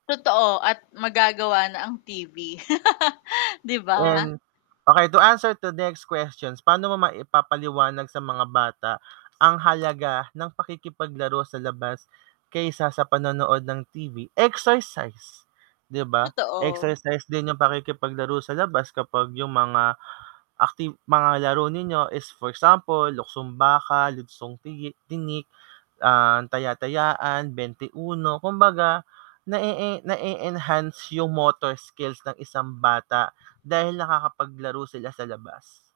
Totoo, at magagawa na ang TV. 'Di ba? And, okey to answer to next questions, paano mo maipapaliwanag sa mga bata ang halaga ng pakikipaglaro sa labas, kaysa sa panonood ng TV? Exercise, 'di ba? Totoo. Exercise din yung pakikipaglaro sa labas kapag yung mga acti mga laro ninyo is for example, luksong baka, luksong tigi tinik, ah, taya-tayaan, bente-uno, kumbaga na-e-e na-e-enhance yung motor skills ng isang bata dahil nakakapaglaro sila sa labas.